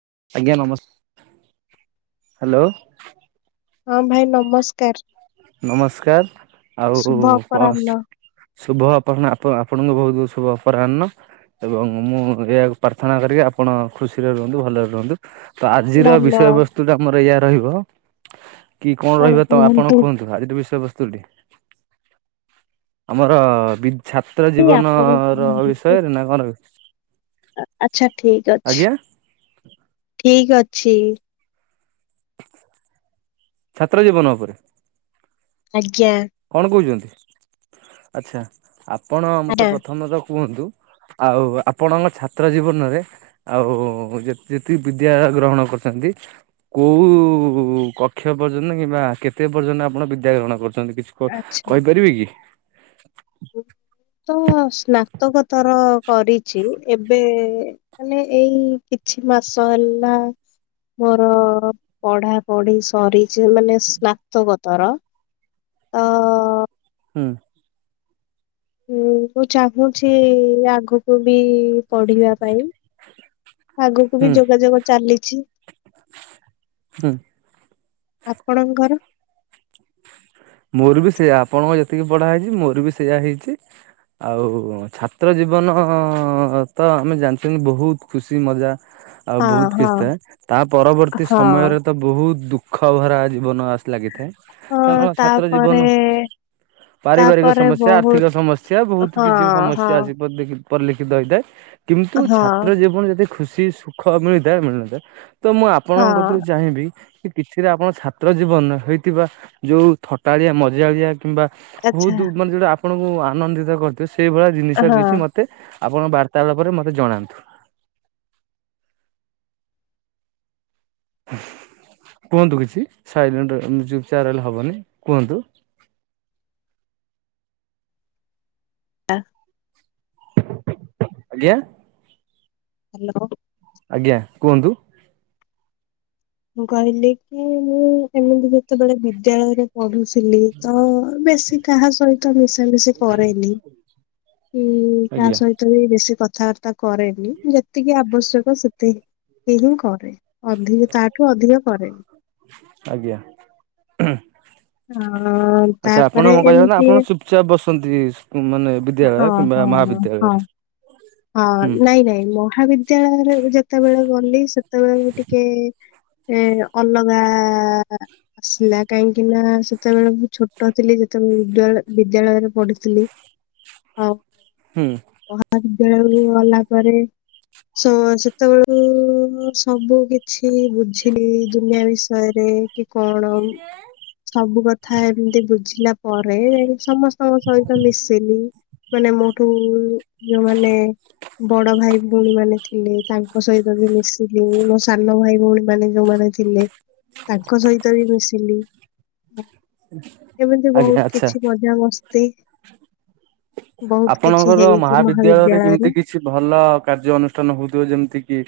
ଆଜ୍ଞା ନମସ୍କାର ହ୍ୟାଲୋ। ହଁ ଭାଇ ନମସ୍କାର। ନମସ୍କାର ଆଉ ଶୁଭ କଣ? ଅପରାହ୍ନ ଶୁଭ ଅପହ ଆପଣଙ୍କୁ ବହୁତ ଶୁଭ ଅପରାହ୍ନ। ଏବଂ ମୁଁ ଏହାୟକୁ ପ୍ରାର୍ଥନା କରିକି ଆପଣ ଖୁସିରେ ରୁହନ୍ତୁ ଭଲରେ ରୁହନ୍ତୁ। ତ ଆଜିର ବିଷୟ ଧନ୍ୟବାଦ ବସ୍ତୁ ଟା ଆମର ଏଇଆ ରହିବ କି କଣ ରହିବ ତ ଆପଣ କୁହନ୍ତୁ ଆଜିର ବିଷୟ ବସ୍ତୁଟି ଆମର ବି ଛାତ୍ର କି ଜୀବନ ଆପଣ ର କୁହନ୍ତୁ ବିଷୟରେ ନା କଣ? ଆଚ୍ଛା ଠିକ ଅଛି ଆଜ୍ଞା ଠିକ ଅଛି। ଛାତ୍ର ଜୀବନ ଉପରେ? ଆଜ୍ଞା କଣ କହୁଛନ୍ତି ଆଚ୍ଛା ଆପଣ ମତେ ଆଜ୍ଞା। ପ୍ରଥମ ତ କୁହନ୍ତୁ ଆଉ ଆପଣଙ୍କ ଛାତ୍ର ଜୀବନରେ ଆଉ ଯେତିକି ବିଦ୍ୟା ଗ୍ରହଣ କରିଛନ୍ତି କୋଉ କକ୍ଷ ପର୍ଯ୍ୟନ୍ତ କିମ୍ବା କେତେ ପର୍ଯ୍ୟନ୍ତ ଆପଣ ବିଦ୍ୟା ଗ୍ରହଣ କରୁଛନ୍ତି? କିଛି କହିପାରିବେ କି? ହୁଁ ତ ସ୍ନାତକ ତର କରିଛି ଏବେ ମାନେ ଏଇ କିଛି ମାସ ହେଲା ମୋର ପଢା ପଢି ସରି ଯେଉଁ ମାନେ ସ୍ନାତକତର ତ ହୁଁ। ହୁଁ ମୁଁ ଚାହୁଁଛି ଆଗକୁ ବି ପଢିବା ପାଇଁ ଆଗକୁ ହୁଁ ବି ଯୋଗାଯୋଗ ଚାଲିଛି। ହୁଁ। ଆପଣଙ୍କର? ମୋର ବି ସେଇୟା ଆପଣଙ୍କ ଯେତିକି ପଢା ହେଇଛି ମୋର ବି ସେଇୟା ହେଇଛି। ଆଉ ଛାତ୍ର ଜୀବନ ତ ଆମେ ଜାଣିଚନ୍ତି ବହୁତ ଖୁସି ମଜା ଆଉ ହଁ ବହୁତ ହଁ କିଛି ଥାଏ ତା ପରବର୍ତ୍ତୀ ହଁ ସମୟରେ ତ ବହୁତ ଦୁଃ ଖ ଭରା ଜୀବନ ଆସ ଲାଗିଥାଏ ସାଙ୍ଗ ସା ପରେ ପାରିବାରିକ ସମସ୍ୟା ଆର୍ଥିକ ସମସ୍ୟା ବହୁତ ହଁ କିଛି ହଁ ସମସ୍ୟା ଆସି ଦେ ପରିଲିଖିତ ହେଇଥାଏ କିନ୍ତୁ ହଁ ଛାତ୍ର ଜୀବନ ଯଦି ଖୁସି ସୁଖ ମିଳିଥାଏ ମିଳିନଥାଏ ତ ମୁଁ ଆପଣଙ୍କ କତିରୁ ହଁ ଚାହିଁବି କି କିଛିରେ ଆପଣ ଛାତ୍ର ଜୀବନରେ ହେଇଥିବା ଯୋଉ ଥଟାଳିଆ ମଜାଳିଆ କିମ୍ବା ଆଚ୍ଛା ବହୁତ ମାନେ ଯୋଉଟା ଆପଣଙ୍କୁ ଆନନ୍ଦିତ କରିଥିବ ସେଇଭଳିଆ ଜିନିଷ ହଁ। କିଛି ମୋତେ ଆପଣ ବାର୍ତ୍ତାଳପରେ ମତେ ଜଣାନ୍ତୁ। କୁହନ୍ତୁ କିଛି ସାଇଲେଣ୍ଟ ଚୁପ୍ ଚାପ୍ ରହିଲେ ହବନି କୁହନ୍ତୁ? ଟା ଆଜ୍ଞା। ହ୍ୟାଲୋ। ଆଜ୍ଞା! କୁହନ୍ତୁ? ମୁଁ କହିଲି କି ମୁଁ ଏମିତି ଯେତେବେଳେ ବିଦ୍ୟାଳୟରେ ପଢୁଚି ଥିଲି ତ ବେଶୀ କାହା ସହିତ ମିଶି ହେଲେ ସେ କରେନି, କି କାହା ଆଜ୍ଞା ସହିତ ବି ବେଶୀ କଥାବାର୍ତ୍ତା କରେନି ଯେତିକି ଆବଶ୍ୟକ ସେତିକି ହିଁ କରେ, ଅଧିକ ତା ଆଜ୍ଞା। ଅ ଆଚ୍ଛା ଆପଣ ତାପରେ କହିବା ନା ଏମିତି ଆପଣ ଚୁପଚାପ ବସନ୍ତି, ମାନେ ହଁ ବିଦ୍ୟାଳୟ କିମ୍ବା ମା ହଁ ବିଦ୍ୟାଳୟ ହଁ ରେ ହଁ ନାଇଁ ନାଇଁ ମହାବିଦ୍ୟାଳୟ ଯେତେବେଳେ ଗଲି ସେତେବେଳେ ଟିକେ ଏ ଅଲଗା ଆସିଲା କାହିଁକି ନା ସେତେବେଳେ ମୁ ଛୋଟ ଥିଲି ଯେ ତ ବିଦଳୟ ବିଦ୍ୟାଳୟରେ ପଢିଥିଲି, ଆ ହୁଁ। ଖେଳୁ ଗଲା ପରେ ସେ ସେତେବେଳୁ ମୁଁ ସବୁ କିଛି ବୁଝିଲି ଦୁନିଆ ବିଷୟରେ। କି କଣ ସବୁ କଥା ଏମିତି ବୁଝିଲା ପରେ ସମସ୍ତଙ୍କ ସହିତ ମିଶିଲି ମାନେ ମୋଠୁ ଯଉମାନେ ମାନେ ବଡ ଭାଇ ଭଉଣୀ ମାନେ ଥିଲେ ତାଙ୍କ ସହିତ ବି ମିଶିଲି, ମୋ ସାନ ଭାଇ ଭଉଣୀ ମାନେ ଯୋଉମାନେ ଥିଲେ ତାଙ୍କ ସହିତ ବି ମିଶିଲି। ଏମିତି ଆଜ୍ଞା ବୋହୁତ ଆଚ୍ଛା। କିଛି ମଜା ମସ୍ତି। ବୋହୁତ କିଛି ହେଇଛି ମହାବିଦ ଯେ କେମିତି କିଛି ଭଲ କାର୍ଯ୍ୟ ଅନୁଷ୍ଠାନ ହୋଉଉଥିବ ଯେମିତି କି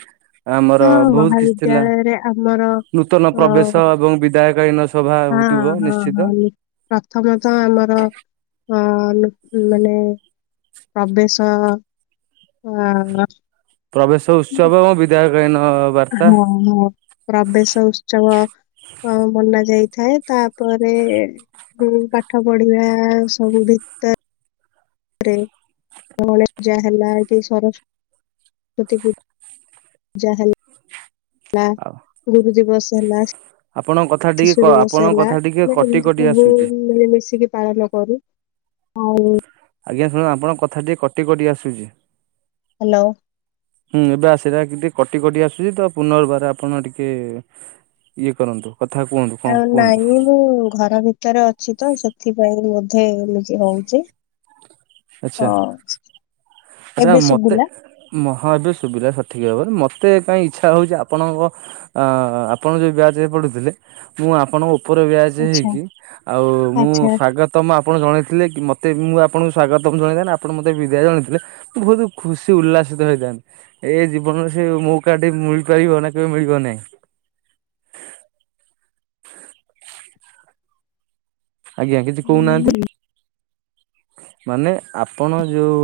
ଆମର ହଁ ବୋହୁତ କିଛି ଥିଲା ମହାବିଦ୍ୟାଳୟରେ ଆମର ନୂତନ ଅ ପ୍ରବେଶ ଏବଂ ବିଧାୟକାଳୀନ ହଇନ ସଭା ହଁ ଯିବ ହଁ ହଁ ନିଶ୍ଚିତ। ନୁ- ପ୍ରଥମତଃ ଆମର ଅ ମାନେ ପ୍ରବେଶ ଆ ପ୍ରବେଶ ଉତ୍ସବ ଏବଂ ବିଦାୟକାଳୀନ ବାର୍ତ୍ତା ହଁ ହଁ ପ୍ରଭେଶ ଉତ୍ସବ ଅ, ହଁ। ମନା ଯାଇଥାଏ ତାପରେ ହୁଁ ପାଠ ପଢିବା ସ ଭିତ ରେ ପୂଜା ହେଲା ଏଠି ସରସ୍ଵତୀ ପୁ ଯାହା ହେଲା ଆଉ ଗୁରୁ ଦିବସ ହେଲା। ଆପଣଙ୍କ କଥା ଟିକେ କ ଶିଶୁ ଦିବସ ଆପଣଙ୍କ ହେଲା କଥା ଟିକେ ଆମେ କଟି ଏମିତି କଟି ସବୁ ଆସୁଛି। ମିଳିମିଶିକି ପାଳନ କରୁ। ହଉ। ଆଜ୍ଞା ଶୁଣନ୍ତୁ ଆପଣଙ୍କ କଥା ଟିକେ କଟି କଟି ଆସୁଚି। ହ୍ୟାଲୋ। ହୁଁ ଏବେ ଆସିଲା, କି ଟିକେ କଟି କଟି ଆସୁଚୁ ତ ପୁନର୍ବାର ଆପଣ ଟିକେ ଇଏ କରନ୍ତୁ। କଥା କୁହନ୍ତୁ କଣ ଆଉ କୁହନ୍ତୁ ନାଇଁ ମୁଁ ଘର ଭିତରେ ଅଛି, ତ ସେଥିପାଇଁ ବୋ ହେଇ ଏମିତି ହଉଚି ଆଚ୍ଛା ହଁ। ଆଚ୍ଛା ଏବେ ମତେ ଶୁଭିଲା ମହା ଏବେ ସୁ ପୂଜା ସଠିକ୍ ଭାବରେ ମୋତେ କାହିଁ ଇଚ୍ଛା ହେଉଛି ଆପଣଙ୍କ ଆପଣ ଯେଉଁ ବ୍ୟାଚରେ ପଡ଼ୁଥିଲେ ମୁଁ ଆପଣଙ୍କୁ ଉପର ବ୍ୟାଚ ଆଚ୍ଛା ହେଇକି ଆଉ ମୁଁ ଆଚ୍ଛା ସ୍ଵାଗତମ ଆପଣ ଜଣେଇଥିଲେ କି ମତେ ମୁଁ ଆ ଆପଣଙ୍କୁ ସାଗତମ ଜଣେଇ ଥିଲି ନା ଆପଣ ମତେ ବିଦାୟ ଜଣାଇଥିଲେ ବହୁତ ଖୁସି ଉଲ୍ଲାସିତ ହେଇଥାଏ ଏ ଜୀବନରେ ସେ ମୌକା ଟି ମିଳିପାରିବ ନା କେବେ ମିଳିବ ନାହିଁ ହଁ ଆଜ୍ଞା କିଛି କହୁନାହାନ୍ତି ହଁ ମାନେ ଆପଣ ଯେଉଁ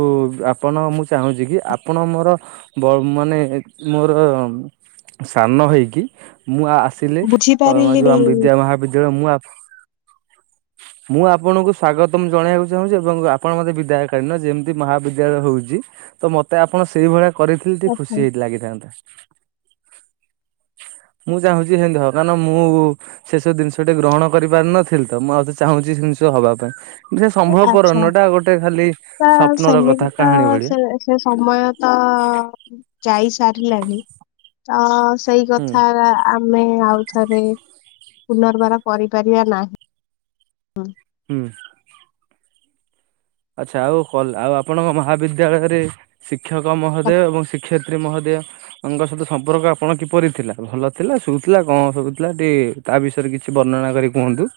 ଆପଣ ମୁଁ ଚାହୁଁଛି କି ଆପଣ ମୋର ବ ମାନେ ମୋର ସାନ ହେଇକି ମୁଁ ଆସିଲେ କ ଯୋଉ ବୁଝିପାରିଲିନି ଆମ ବିଦ୍ୟା ମହାପି ମୁଁ [inaudible] ମୁଁ ଆପଣଙ୍କୁ ସ୍ଵାଗତମ ଜଣେଇବାକୁ ଚାହୁଁଛି ଏବଂ ଆପଣ ମତେ ବିଦାୟକାଳୀନ ଯେମିତି ମହାବିଦ୍ୟାଳୟ ହୋଉଛି ତ ମତେ ଆପଣ ସେଇଭଳିଆ କରିଥିଲି ଟି ଖୁସି ଆଚ୍ଛା ହେଇି ଲାଗିଥାନ୍ତା। ମୁଁ ଚାହୁଁଛି ସେମିତି ହୋଉ କାରଣ ମୁଁ ସେସବୁ ଜିନିଷ ଟେ ଗ୍ରହଣ କରିପାରିନଥିଲି ତ ମୁଁ ଆଉ ତ ଚାହୁଁଛି ହବା ପାଇଁ। ସେ ସମ୍ଭବପର ଆଚ୍ଛା ନଏଟା ଗୋଟେ ଖାଲି ତା ସ୍ୱପ୍ନର ସେମିତି କଥା କାହାଣୀ ଭଳିଆ। ହଁ ଯାଇ ସାରିଲାଣି ତ ସେଇ ହୁଁ କଥା ଆମେ ଆଉଥରେ ପୁନର୍ବାର କରିପାରିବା ନାହିଁ। ହୁଁ। ଆଚ୍ଛା ଆଉ ହଲ ଆଉ ଆପଣଙ୍କ ମହାବିଦ୍ୟାଳୟରେ ଶିକ୍ଷ ଶିକ୍ଷକ ମହୋଦୟ ଏବଂ ଶିକ୍ଷୟତ୍ରୀ ମହୋଦୟା। ଙ୍କ ସହିତ ସମ୍ପର୍କ ଆପଣ କିପରି ଥିଲା ଭଲ ଥିଲା ଶୁଭୁ ଥିଲା କଣ ଶୁଭୁଥିଲା ଟିକେ ତା ବିଷୟରେ କିଛି ବର୍ଣ୍ଣନା କରି କୁହନ୍ତୁ?